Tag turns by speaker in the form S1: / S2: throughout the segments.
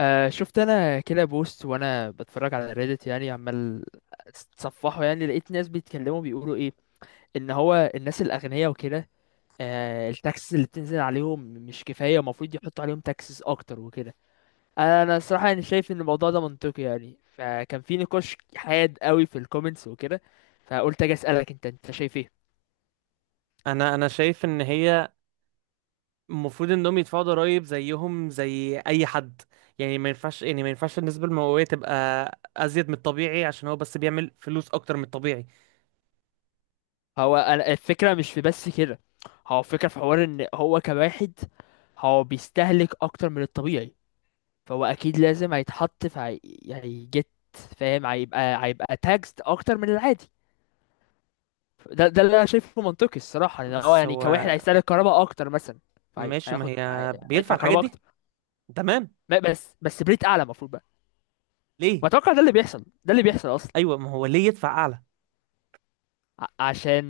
S1: آه، شفت انا كده بوست وانا بتفرج على ريدت، يعني عمال اتصفحه، يعني لقيت ناس بيتكلموا بيقولوا ايه، ان هو الناس الاغنياء وكده. آه، التاكسز اللي بتنزل عليهم مش كفايه، المفروض يحطوا عليهم تاكسز اكتر وكده. انا الصراحه يعني شايف ان الموضوع ده منطقي، يعني فكان في نقاش حاد قوي في الكومنتس وكده، فقلت اجي اسالك انت شايف ايه؟
S2: انا شايف ان هي المفروض انهم يدفعوا ضرائب زيهم زي اي حد. يعني ما ينفعش، ما ينفعش النسبه المئويه تبقى ازيد من الطبيعي عشان هو بس بيعمل فلوس اكتر من الطبيعي.
S1: هو انا الفكره مش في بس كده، هو الفكره في حوار ان هو كواحد، هو بيستهلك اكتر من الطبيعي، فهو اكيد لازم هيتحط في هيجت، فاهم؟ هيبقى تاكسد اكتر من العادي. ده اللي انا شايفه منطقي الصراحه، لأن هو
S2: بس
S1: يعني
S2: هو
S1: كواحد هيستهلك كهرباء اكتر مثلا،
S2: ماشي، ما
S1: هياخد
S2: هي بيدفع
S1: هيدفع
S2: الحاجات
S1: كهرباء اكتر.
S2: دي. تمام.
S1: بس بريت اعلى المفروض بقى،
S2: ليه؟
S1: واتوقع ده اللي بيحصل، ده اللي بيحصل اصلا.
S2: ايوه، ما هو ليه يدفع اعلى؟
S1: عشان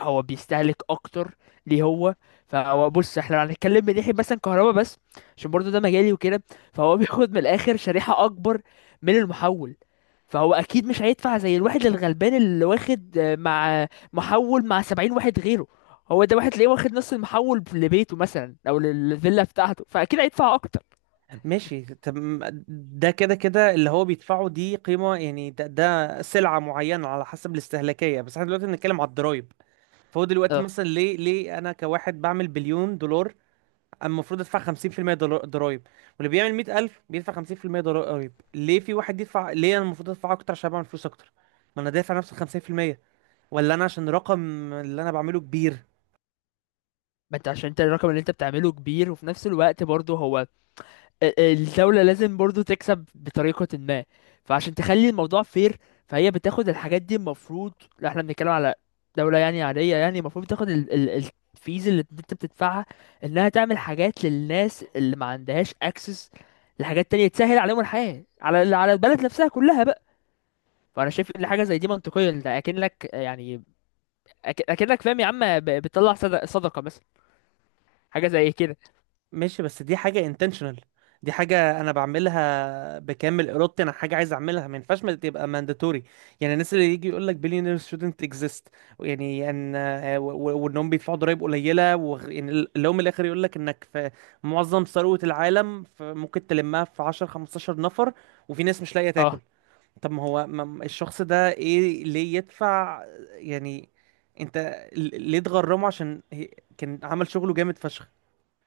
S1: هو بيستهلك اكتر. ليه هو؟ فهو بص، احنا لو هنتكلم من ناحيه مثلا كهرباء بس، عشان برضو ده مجالي وكده، فهو بياخد من الاخر شريحه اكبر من المحول. فهو اكيد مش هيدفع زي الواحد الغلبان اللي واخد، مع محول مع 70 واحد غيره. هو ده واحد تلاقيه واخد نص المحول لبيته مثلا، او للفيلا بتاعته، فاكيد هيدفع اكتر.
S2: ماشي، تم. ده كده كده اللي هو بيدفعه دي قيمه، يعني ده, ده سلعه معينه على حسب الاستهلاكيه، بس احنا دلوقتي بنتكلم على الضرايب. فهو دلوقتي
S1: اه،
S2: مثلا ليه، ليه انا كواحد بعمل 1,000,000,000 دولار اما المفروض ادفع 50% ضرايب، واللي بيعمل 100,000 بيدفع 50% ضرايب؟ ليه في واحد يدفع؟ ليه انا المفروض ادفع اكتر عشان بعمل فلوس اكتر؟ ما انا دافع نفس ال 50%، ولا انا عشان الرقم اللي انا بعمله كبير؟
S1: ما انت عشان انت الرقم اللي انت بتعمله كبير، وفي نفس الوقت برضه هو الدولة لازم برضو تكسب بطريقة ما، فعشان تخلي الموضوع فير، فهي بتاخد الحاجات دي المفروض. لا، احنا بنتكلم على دولة يعني عادية، يعني المفروض تاخد ال الفيز اللي انت بتدفعها، انها تعمل حاجات للناس اللي ما عندهاش اكسس لحاجات تانية تسهل عليهم الحياة، على البلد نفسها كلها بقى. فانا شايف ان حاجة زي دي منطقية، انت اكنك يعني اكنك فاهم يا عم، بتطلع صدقة مثلا، حاجة زي كده.
S2: ماشي، بس دي حاجة intentional. دي حاجة أنا بعملها بكامل إرادتي، أنا حاجة عايز أعملها، ما ينفعش ما تبقى mandatory. يعني الناس اللي يجي يقول لك billionaires shouldn't exist، يعني أن وإنهم بيدفعوا ضرايب قليلة يعني اللي هو من الآخر يقول لك إنك في معظم ثروة العالم ممكن تلمها في 10 15 نفر، وفي ناس مش لاقية تاكل.
S1: اه،
S2: طب ما هو الشخص ده إيه، ليه يدفع؟ يعني أنت ليه تغرمه؟ عشان كان عمل شغله جامد فشخ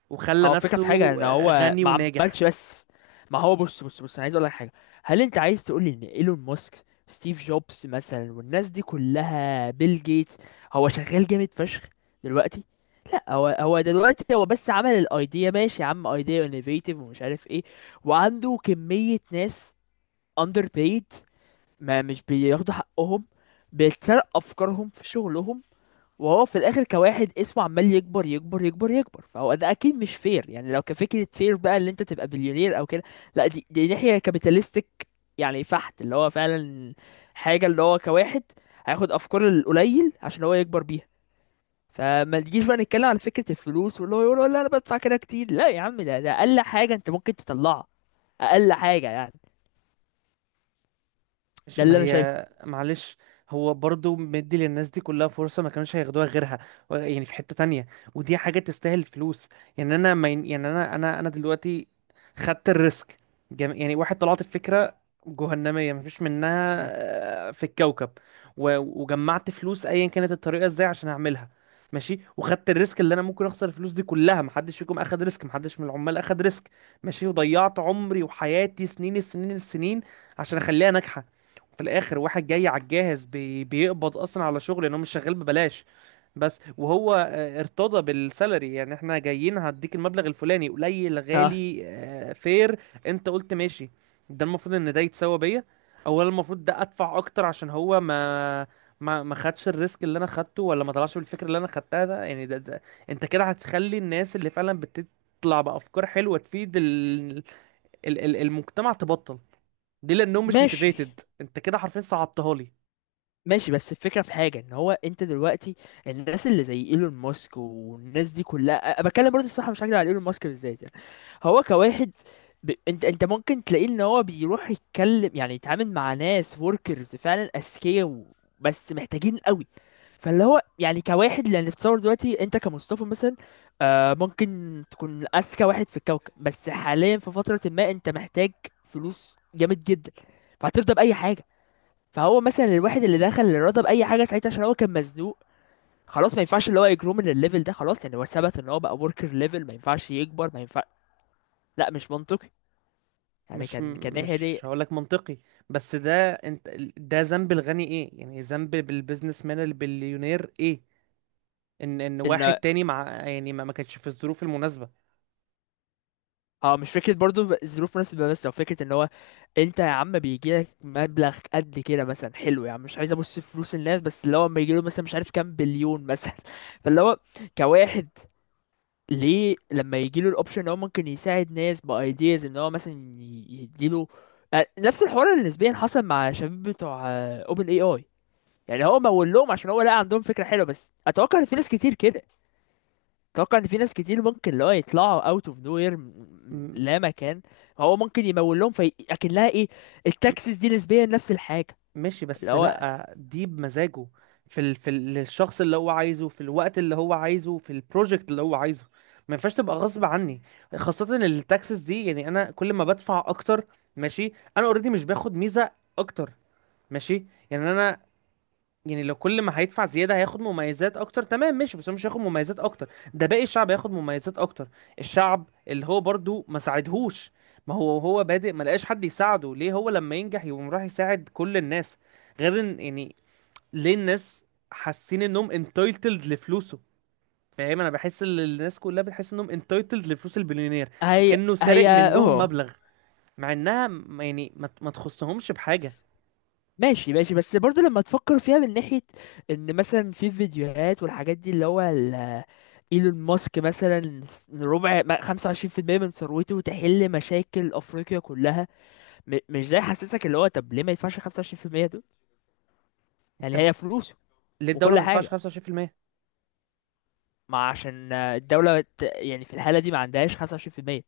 S2: وخلى
S1: هو الفكرة في حاجة
S2: نفسه
S1: ان هو
S2: غني
S1: ما
S2: وناجح.
S1: عملش بس. ما هو، بص بص بص، انا عايز اقول لك حاجة. هل انت عايز تقول لي ان ايلون ماسك، ستيف جوبز مثلا، والناس دي كلها، بيل جيتس، هو شغال جامد فشخ دلوقتي؟ لا، هو دلوقتي هو بس عمل الايديا، ماشي يا عم، ايديا انوفيتيف ومش عارف ايه، وعنده كمية ناس اندر بيد، ما مش بياخدوا حقهم، بيتسرق افكارهم في شغلهم، وهو في الاخر كواحد اسمه عمال يكبر يكبر يكبر يكبر، فهو ده اكيد مش فير، يعني لو كفكره فير بقى اللي انت تبقى بليونير او كده. لا، دي ناحيه كابيتالستيك، يعني فحت اللي هو فعلا حاجه، اللي هو كواحد هياخد افكار القليل عشان هو يكبر بيها. فما تجيش بقى نتكلم على فكره الفلوس، واللي هو يقول لا انا بدفع كده كتير. لا يا عم، ده اقل حاجه انت ممكن تطلعها، اقل حاجه يعني.
S2: مش،
S1: ده
S2: ما
S1: اللي انا شايفه.
S2: هي معلش، هو برضو مدي للناس دي كلها فرصة ما كانوش هياخدوها غيرها. يعني في حتة تانية، ودي حاجة تستاهل فلوس. يعني انا ما ين- يعني انا دلوقتي خدت الريسك. يعني واحد طلعت الفكرة جهنمية مفيش منها
S1: مم.
S2: في الكوكب، و- وجمعت فلوس ايا كانت الطريقة ازاي عشان اعملها. ماشي، وخدت الريسك اللي انا ممكن اخسر الفلوس دي كلها. محدش فيكم اخد ريسك، محدش من العمال اخد ريسك. ماشي، وضيعت عمري وحياتي سنين السنين عشان اخليها ناجحة. في الاخر واحد جاي على الجاهز بيقبض اصلا على شغل لان هو مش شغال ببلاش بس. وهو ارتضى بالسالري، يعني احنا جايين هديك المبلغ الفلاني قليل،
S1: اه.
S2: غالي، فير. انت قلت ماشي. ده المفروض ان ده يتساوى بيا. اولا المفروض ده ادفع اكتر عشان هو ما خدش الريسك اللي انا خدته، ولا ما طلعش بالفكره اللي انا خدتها. ده يعني ده, ده انت كده هتخلي الناس اللي فعلا بتطلع بافكار حلوه تفيد المجتمع تبطل دي، لانهم مش
S1: ماشي،
S2: موتيفيتد. انت كده حرفيا صعبتها لي.
S1: ماشي، بس الفكرة في حاجة ان هو انت دلوقتي، الناس اللي زي ايلون ماسك والناس دي كلها بتكلم برضه، الصراحة مش هكدب، على ايلون ماسك بالذات يعني. هو كواحد، انت ممكن تلاقيه ان هو بيروح يتكلم، يعني يتعامل مع ناس وركرز فعلا اذكياء و... بس محتاجين قوي. فاللي هو يعني كواحد، لان تصور دلوقتي انت كمصطفى مثلا، آه، ممكن تكون اذكى واحد في الكوكب، بس حاليا في فترة ما انت محتاج فلوس جامد جدا، فهترضى بأي حاجة. فهو مثلا الواحد اللي دخل الرياضه باي حاجه ساعتها عشان هو كان مزنوق، خلاص، ما ينفعش اللي هو يجرو من الليفل ده خلاص، يعني هو ثبت ان هو بقى وركر ليفل، ما ينفعش يكبر، ما ينفع. لا، مش منطقي، يعني
S2: مش
S1: كان ناحيه
S2: مش
S1: دي.
S2: هقولك منطقي، بس ده انت. ده ذنب الغني ايه؟ يعني ذنب بالبيزنس مان البليونير ايه؟ ان واحد
S1: ان،
S2: تاني مع، يعني ما كانش في الظروف المناسبة.
S1: اه، مش فكره برضو الظروف مناسبه بس، او فكره ان هو، انت يا عم بيجي لك مبلغ قد كده مثلا حلو، يعني مش عايز ابص في فلوس الناس، بس اللي هو لما يجي له مثلا مش عارف كام بليون مثلا فاللي هو كواحد، ليه لما يجيله الاوبشن ان هو ممكن يساعد ناس بايدياز، ان هو مثلا يديله، نفس الحوار اللي نسبيا حصل مع شباب بتوع اوبن اي اي، يعني هو مول لهم عشان هو لقى عندهم فكره حلوه، بس اتوقع ان في ناس كتير كده، اتوقع ان في ناس كتير ممكن اللي هو يطلعوا اوت اوف نوير من
S2: م-
S1: لا مكان، هو ممكن يمول لهم، في اكنها ايه،
S2: م-
S1: التاكسس دي نسبيا نفس الحاجه.
S2: ماشي،
S1: اللي
S2: بس
S1: هو،
S2: لا دي بمزاجه، في للشخص اللي هو عايزه، في الوقت اللي هو عايزه، في البروجكت اللي هو عايزه. ما ينفعش تبقى غصب عني، خاصة إن التاكسس دي، يعني انا كل ما بدفع اكتر، ماشي انا اوريدي مش باخد ميزة اكتر. ماشي. يعني انا، يعني لو كل ما هيدفع زياده هياخد مميزات اكتر، تمام ماشي. بس هو مش هياخد مميزات اكتر، ده باقي الشعب هياخد مميزات اكتر، الشعب اللي هو برضو ما ساعدهوش. ما هو هو بادئ ما لقاش حد يساعده، ليه هو لما ينجح يقوم راح يساعد كل الناس؟ غير ان يعني ليه الناس حاسين انهم انتايتلد لفلوسه؟ فاهم؟ انا بحس ان الناس كلها بتحس انهم انتايتلد لفلوس البليونير،
S1: هي
S2: كأنه سارق
S1: هي
S2: منهم مبلغ، مع انها يعني ما تخصهمش بحاجه.
S1: ماشي، ماشي، بس برضو لما تفكر فيها من ناحية ان مثلا في فيديوهات والحاجات دي، اللي هو ايلون ماسك مثلا ربع 25% من ثروته تحل مشاكل افريقيا كلها. مش ده يحسسك؟ اللي هو طب ليه ما يدفعش 25% دول؟ يعني
S2: طب
S1: هي فلوسه
S2: ليه الدوله
S1: وكل
S2: ما تدفعش
S1: حاجة.
S2: 25%؟
S1: ما عشان الدولة يعني في الحالة دي ما عندهاش 25%،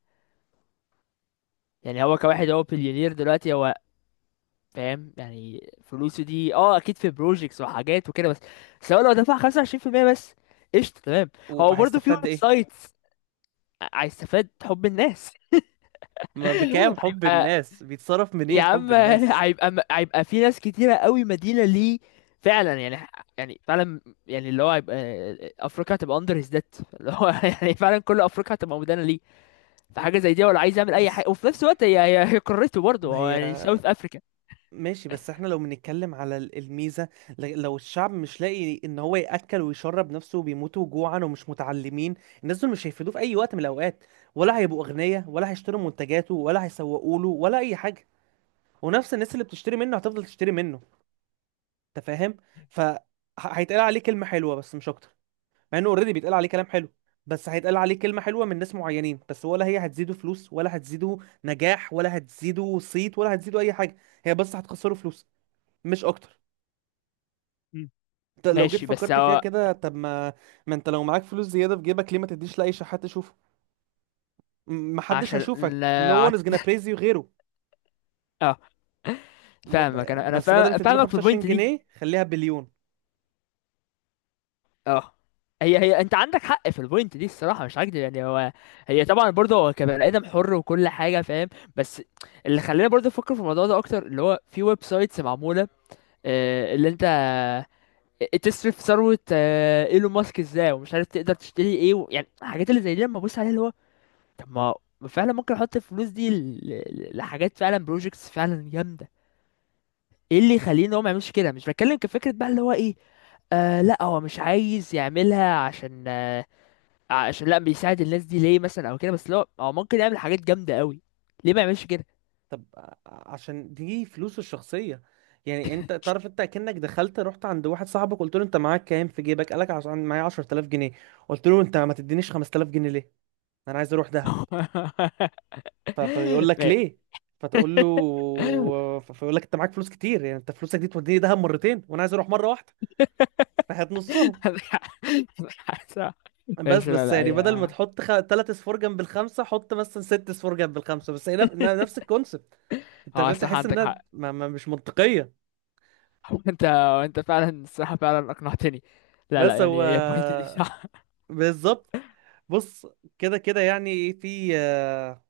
S1: يعني هو كواحد، هو بليونير دلوقتي، هو فاهم، يعني فلوسه دي اه اكيد في بروجيكتس وحاجات وكده، بس بس هو لو دفع 25% بس، قشطه تمام. هو برضه في
S2: وهيستفاد
S1: ويب
S2: ايه؟
S1: سايتس. هيستفاد حب الناس.
S2: ما
S1: ايوه،
S2: بكام حب
S1: هيبقى،
S2: الناس؟ بيتصرف
S1: يا
S2: منين حب
S1: عم
S2: الناس؟
S1: هيبقى في ناس كتيره قوي مدينه ليه، فعلا يعني، يعني فعلا، يعني اللي هو هيبقى، افريقيا هتبقى اندر هيز ديت، اللي هو يعني فعلا كل افريقيا هتبقى مدانه ليه. فحاجه زي دي، ولا عايز يعمل اي
S2: بس
S1: حاجه؟ وفي نفس الوقت هي قارته برضه
S2: ما
S1: هو،
S2: هي،
S1: يعني ساوث افريكا.
S2: ماشي بس احنا لو بنتكلم على الميزة، لو الشعب مش لاقي ان هو يأكل ويشرب نفسه وبيموتوا جوعا ومش متعلمين، الناس دول مش هيفيدوه في اي وقت من الاوقات، ولا هيبقوا اغنياء، ولا هيشتروا منتجاته، ولا هيسوقوا له، ولا اي حاجة. ونفس الناس اللي بتشتري منه هتفضل تشتري منه، انت فاهم؟ فهيتقال عليه كلمة حلوة بس، مش اكتر، مع انه اوريدي بيتقال عليه كلام حلو. بس هيتقال عليه كلمة حلوة من ناس معينين بس، ولا هي هتزيده فلوس، ولا هتزيده نجاح، ولا هتزيده صيت، ولا هتزيده اي حاجة. هي بس هتخسره فلوس، مش اكتر. انت لو جيت
S1: ماشي بس
S2: فكرت فيها
S1: هو
S2: كده، طب ما، ما انت لو معاك فلوس زيادة في جيبك ليه ما تديش لاي شحات تشوفه؟ محدش
S1: عشان،
S2: هيشوفك no one is gonna praise you غيره.
S1: اه، فاهمك، انا انا
S2: بس بدل ما تديله
S1: فاهمك في
S2: 25
S1: البوينت دي.
S2: جنيه خليها بليون.
S1: اه، هي، انت عندك حق في البوينت دي الصراحه، مش هكدب، يعني هو، هي طبعا برضه هو كبني ادم حر، وكل حاجه فاهم. بس اللي خلاني برضه افكر في الموضوع ده اكتر، اللي هو في ويب سايتس معموله، اللي انت تصرف ثروه ايلون ماسك ازاي، ومش عارف تقدر تشتري ايه و... يعني الحاجات اللي زي دي لما ابص عليها اللي هو، طب ما فعلا ممكن احط الفلوس دي لحاجات فعلا، بروجكتس فعلا جامده. ايه اللي يخليني هو ما يعملش كده؟ مش بتكلم كفكره بقى اللي هو ايه، آه لا، هو مش عايز يعملها عشان، عشان لا بيساعد الناس دي ليه مثلا او كده، بس لو هو ممكن يعمل حاجات جامده قوي، ليه ما يعملش كده؟
S2: طب عشان دي فلوسه الشخصية. يعني انت تعرف، انت كأنك دخلت رحت عند واحد صاحبك قلت له انت معاك كام في جيبك، قالك عشان معايا 10,000 جنيه، قلت له انت ما تدينيش 5000 جنيه ليه؟ انا عايز اروح دهب. فيقول لك
S1: ما-
S2: ليه، فتقول له، فيقول لك انت معاك فلوس كتير، يعني انت فلوسك دي توديني دهب مرتين وانا عايز اروح مرة واحدة، فهات نصهم. بس
S1: ماشي، لا
S2: بس
S1: لا
S2: يعني بدل ما
S1: يا،
S2: تحط تلات اصفار جنب الخمسة، حط مثلا ست اصفار جنب الخمسة، بس هي نفس الكونسبت. انت
S1: اه
S2: فاهم؟
S1: صح،
S2: تحس
S1: عندك
S2: انها
S1: حق.
S2: ما... ما مش منطقية.
S1: انت انت فعلا الصراحه فعلا اقنعتني. لا لا،
S2: بس
S1: يعني
S2: هو
S1: هي البوينت دي صح.
S2: بالظبط. بص، كده كده يعني في آه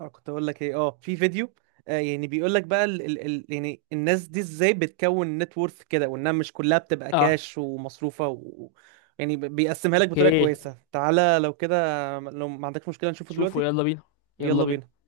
S2: آه، كنت اقول لك ايه، اه في فيديو يعني بيقول لك بقى ال ال ال يعني الناس دي ازاي بتكون نت وورث كده، وانها مش كلها بتبقى
S1: اه،
S2: كاش ومصروفه يعني بيقسمها لك بطريقه
S1: اوكي،
S2: كويسه. تعالى لو كده، لو ما عندكش مشكله نشوفه
S1: شوفوا،
S2: دلوقتي.
S1: يلا بينا، يلا
S2: يلا
S1: بينا.
S2: بينا.